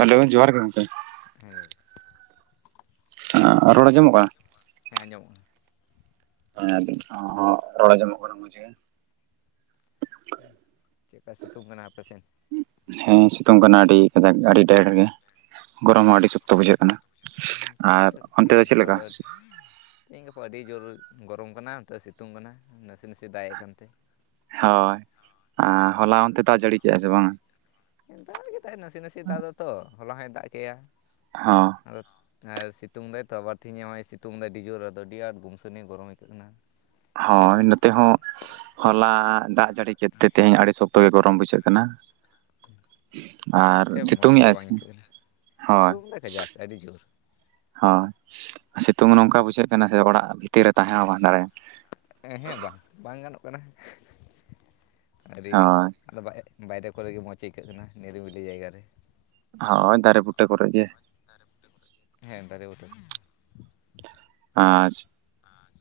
Hello ᱡᱚᱦᱟᱨ ᱜᱮ ᱜᱚᱝᱠᱮ᱾ [unintelligible] ᱟᱻ ᱨᱚᱲ ᱟᱸᱡᱚᱢᱚᱜ ᱠᱟᱱᱟ? ᱦᱮᱸ ᱟᱸᱡᱚᱢᱚᱜᱼᱟ᱾ ᱦᱮᱸ ᱟᱹᱵᱤᱱ ᱦᱚᱸ ᱨᱚᱲ ᱟᱸᱡᱚᱢᱚᱜ ᱠᱟᱱᱟ ᱢᱚᱡᱽ ᱜᱮ᱾ ᱪᱮᱫᱠᱟ ᱥᱤᱛᱩᱝ ᱠᱟᱱᱟ ᱟᱯᱮ ᱥᱮᱱ? ᱦᱮᱸ ᱥᱤᱛᱩᱝ ᱠᱟᱱᱟ ᱟᱹᱰᱤ ᱠᱟᱡᱟᱠ ᱟᱹᱰᱤ ᱰᱮᱦᱮᱨ ᱜᱮ᱾ ᱜᱚᱨᱚᱢ ᱦᱚᱸ ᱟᱹᱰᱤ ᱥᱚᱠᱛᱚ ᱵᱩᱡᱷᱟᱹᱜ ᱠᱟᱱᱟ᱾ ᱟᱨ ᱚᱱᱛᱮ ᱫᱚ ᱪᱮᱫᱮ ᱞᱮᱠᱟ? ᱛᱮᱦᱮᱧ ᱜᱟᱯᱟ ᱟᱹᱰᱤ ᱡᱩᱨ ᱜᱚᱨᱚᱢ ᱠᱟᱱᱟ, ᱱᱚᱛᱮ ᱥᱤᱛᱩᱝ ᱠᱟᱱᱟ, ᱱᱟᱥᱮ ᱱᱟᱥᱮ ᱫᱟᱜ-ᱮ ᱠᱟᱱ ᱛᱮ᱾ ᱦᱳᱭ ᱟᱨ ᱦᱚᱞᱟ ᱚᱱᱛᱮ ᱫᱟᱜ ᱡᱟᱹᱲᱤ ᱠᱮᱫᱼᱟ ᱥᱮ ᱵᱟᱝᱼᱟ? ᱫᱟᱜ ᱮᱫᱟᱭ ᱱᱟᱥᱮ ᱱᱟᱥᱮ ᱫᱟᱜ ᱫᱚ ᱛᱚ ᱦᱚᱞᱟ ᱦᱚᱸᱭ ᱫᱟᱜ ᱠᱮᱭᱟ᱾ ᱦᱚᱸ᱾ ᱟᱨ ᱟᱨ ᱥᱤᱛᱩᱝ ᱫᱟᱭ ᱛᱚ ᱵᱟᱹᱲᱛᱤ ᱧᱚᱜ ᱮ ᱥᱤᱛᱩᱝ ᱫᱟᱭ ᱟᱹᱰᱤ ᱡᱩᱨ ᱟᱫᱚ ᱟᱹᱰᱤ ᱟᱸᱴ ᱵᱩᱝᱥᱩᱱᱤ ᱜᱚᱨᱚᱢ ᱟᱹᱭᱠᱟᱹᱜ ᱠᱟᱱᱟ᱾ ᱦᱳᱭ ᱱᱚᱛᱮ ᱦᱚᱸ᱾ ᱦᱚᱞᱟ ᱦᱟᱸᱜ ᱫᱟᱜ ᱡᱟᱹᱲᱤ ᱠᱮᱫ ᱛᱮ, ᱛᱮᱦᱮᱸᱧ ᱟᱹᱰᱤ ᱥᱚᱠᱛᱚ ᱜᱮ ᱜᱚᱨᱚᱢ ᱵᱩᱡᱷᱟᱹᱜ ᱠᱟᱱᱟ ᱾ ᱟᱨ, ᱚᱱᱟᱛᱮ ᱢᱚᱡᱽ ᱥᱤᱛᱩᱝ ᱦᱚᱸ ᱮᱜ-ᱟᱭ ᱵᱟᱝ ᱥᱮ? ᱟᱹᱭᱠᱟᱹᱜ ᱠᱟᱱᱟ ᱦᱚᱭ ᱾ ᱥᱤᱛᱩᱝ ᱫᱟᱭ ᱠᱟᱡᱟᱠ ᱟᱹᱰᱤ ᱡᱩᱨ᱾ ᱦᱚᱸ, ᱥᱤᱛᱩᱝ ᱱᱚᱝᱠᱟ ᱵᱩᱡᱷᱟᱹᱜ ᱠᱟᱱᱟ ᱥᱮ ᱚᱲᱟᱜ ᱵᱷᱤᱛᱤᱨ ᱨᱮ ᱛᱟᱦᱮᱸ ᱦᱚᱸ ᱵᱟᱝ ᱫᱟᱲᱮ᱾ ᱦᱮᱸ ᱦᱮᱸ ᱵᱟᱝ ᱵᱟᱝ ᱜᱟᱱᱚᱜ ᱠᱟᱱᱟ᱾ ᱟᱹᱰᱤᱜ ᱦᱳᱭ ᱟᱫᱚ ᱵᱟᱭᱜ ᱵᱟᱭᱨᱮ ᱠᱚᱨᱮᱜ ᱜᱮ ᱢᱚᱡᱽ ᱟᱹᱭᱠᱟᱹᱜ ᱠᱟᱱᱟ ᱱᱤᱨᱤᱵᱤᱞᱤ ᱡᱟᱭᱜᱟ ᱨᱮ᱾ ᱦᱳᱭ ᱫᱟᱨᱮ ᱵᱩᱴᱟᱹ ᱠᱚᱨᱮ ᱜᱮ᱾ ᱫᱟᱨᱮ ᱵᱩᱴᱟᱹ? ᱦᱮᱸ ᱫᱟᱨᱮ ᱵᱩᱴᱟᱹ᱾ ᱟᱸᱪᱪᱷᱟ᱾ ᱟ, ᱟᱡ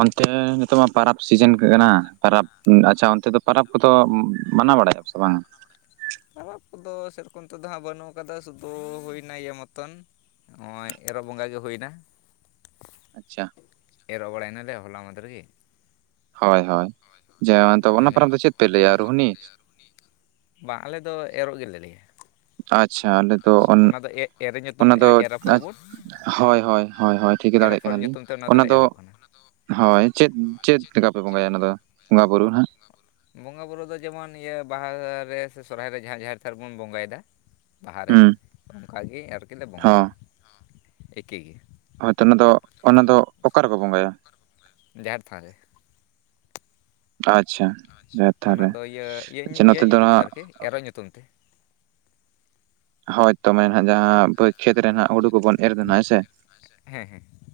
ᱚᱱᱛᱮ ᱨᱮ ᱱᱤᱛᱚᱜ ᱢᱟ ᱾ ᱯᱟᱨᱟᱵᱽ ᱥᱤᱡᱤᱱ ᱠᱟᱱᱟ ᱾ ᱯᱟᱨᱟᱵᱽ ᱟᱪᱪᱷᱟ, ᱚᱱᱛᱮ ᱫᱚ ᱯᱟᱨᱟᱵᱽ ᱠᱚᱫᱚ ᱚᱦᱸ ᱢᱟᱱᱟᱣ ᱵᱟᱲᱟᱭᱟ ᱥᱮ ᱵᱟᱝ ᱟ? ᱯᱟᱨᱟᱵᱽ ᱠᱚᱫᱚ ᱥᱮᱨᱚᱠᱚᱢ ᱱᱤᱛᱚᱜ ᱫᱚ ᱦᱟᱸᱜ ᱵᱟᱹᱱᱩᱜ ᱠᱟᱫᱟ ᱥᱩᱫᱩ ᱦᱩᱭᱱᱟ ᱤᱭᱟ. ᱢᱚᱛᱚᱱ ᱾ ᱱᱚᱜᱼᱚᱭ ᱮᱨᱚᱜ ᱵᱚᱸᱜᱟ ᱜᱮ ᱦᱩᱭᱱᱟ ᱾ ᱟᱪᱪᱷᱟ ᱾ ᱮᱨᱚᱜ ᱵᱟᱲᱟᱭᱱᱟᱞᱮ ᱦᱚᱞᱟ ᱢᱟᱦᱫᱷᱮᱨ ᱜᱤ ᱾ ᱦᱚᱭ ᱦᱚᱭ, ᱡᱮ ᱚᱱᱛᱮ ᱟᱫᱚ ᱚᱱᱟ ᱤᱱᱟᱹᱜᱮ ᱯᱟᱨᱟᱵᱽ ᱫᱚ ᱪᱮᱫ ᱯᱮ ᱞᱟᱹᱭᱟ ᱨᱩᱦᱱᱤ? ᱵᱟᱝ ᱟᱞᱮ ᱫᱚ, ᱮᱨᱚᱜ ᱜᱮᱞᱮ ᱞᱟᱹᱭᱟ ᱾ ᱟᱪᱪᱷᱟ, ᱟᱞᱮ ᱚᱱᱟ, ᱮᱨᱮ ᱧᱩᱛᱩᱢ ᱚᱱᱟ ᱛᱮ ᱫᱚ ᱮᱨ ᱟᱯᱷᱚᱨ ᱵᱚᱱ ᱦᱚᱭ ᱦᱚᱭ ᱦᱚᱭ, ᱴᱷᱤᱠᱟᱹ ᱮᱨ ᱫᱟᱲᱮᱭᱟᱜ ᱟᱯᱷᱚᱨ ᱠᱟᱱᱟ ᱞᱤᱧ ᱧᱩᱛᱩᱢ ᱛᱮ ᱚᱱᱟ ᱫᱚᱞᱮ ᱫᱚ ᱮᱨᱚᱜ ᱠᱟᱱᱟ ᱾ ᱦᱚᱭ, ᱪᱮᱫ ᱪᱮᱫ ᱞᱮᱠᱟ ᱯᱮ ᱵᱚᱸᱜᱟᱭᱟ ᱚᱱᱟ ᱫᱚ ᱵᱚᱸᱜᱟ ᱵᱩᱨᱩ ᱱᱷᱟᱸᱜ? ᱵᱚᱸᱜᱟ ᱵᱩᱨᱩ ᱫᱚ ᱡᱮᱢᱚᱱ ᱤᱭᱟᱹ ᱵᱟᱦᱟᱨᱮ ᱥᱮ, ᱥᱚᱨᱦᱟᱭ ᱨᱮ ᱡᱟᱦᱟᱸ ᱡᱟᱦᱮᱨ ᱛᱷᱟᱱ ᱨᱮ ᱵᱚᱱ ᱵᱚᱸᱜᱟᱭᱮᱫᱟ ᱾ ᱵᱟᱦᱟ ᱨᱮ ᱦᱩᱸ ᱚᱱᱠᱟᱜᱮ ᱟᱨᱠᱟᱹᱡ ᱞᱮ ᱵᱚᱸᱜᱟᱭᱟ ᱮᱠᱤ ᱜᱮ ᱾ ᱦᱚᱭᱛᱚ ᱚᱱᱟ ᱫᱚ, ᱚᱱᱟ ᱫᱚ ᱚᱠᱟ ᱨᱮᱠᱚ ᱵᱚᱸᱜᱟᱭᱟ? ᱡᱟᱦᱮᱨ ᱛᱷᱟᱱ ᱨᱮ ᱟᱪᱪᱷᱟ ᱾ ᱟᱪᱪᱷᱟ, ᱚᱱᱟ ᱫᱚ ᱤᱭᱟᱹ ᱤᱭᱟᱹ ᱤᱭᱟᱹ ᱫᱚ ᱧᱩᱛᱩᱢ ᱛᱮ ᱦᱟᱸᱜ ᱟᱨᱠᱤ ᱮᱨᱚᱜ ᱧᱩᱛᱩᱢ ᱛᱮ ᱾ ᱦᱚᱭᱛᱚ ᱢᱟᱱᱮ ᱱᱟᱜ, ᱡᱟᱦᱟᱸ ᱵᱟᱹᱫ ᱠᱷᱮᱛ ᱨᱮ ᱱᱟᱜ ᱦᱩᱲᱩ ᱠᱚᱵᱚᱱ ᱮᱨ ᱠᱮ ᱦᱮᱸ ᱥᱮ ᱾ ᱦᱮᱸ ᱦᱮᱸ ᱾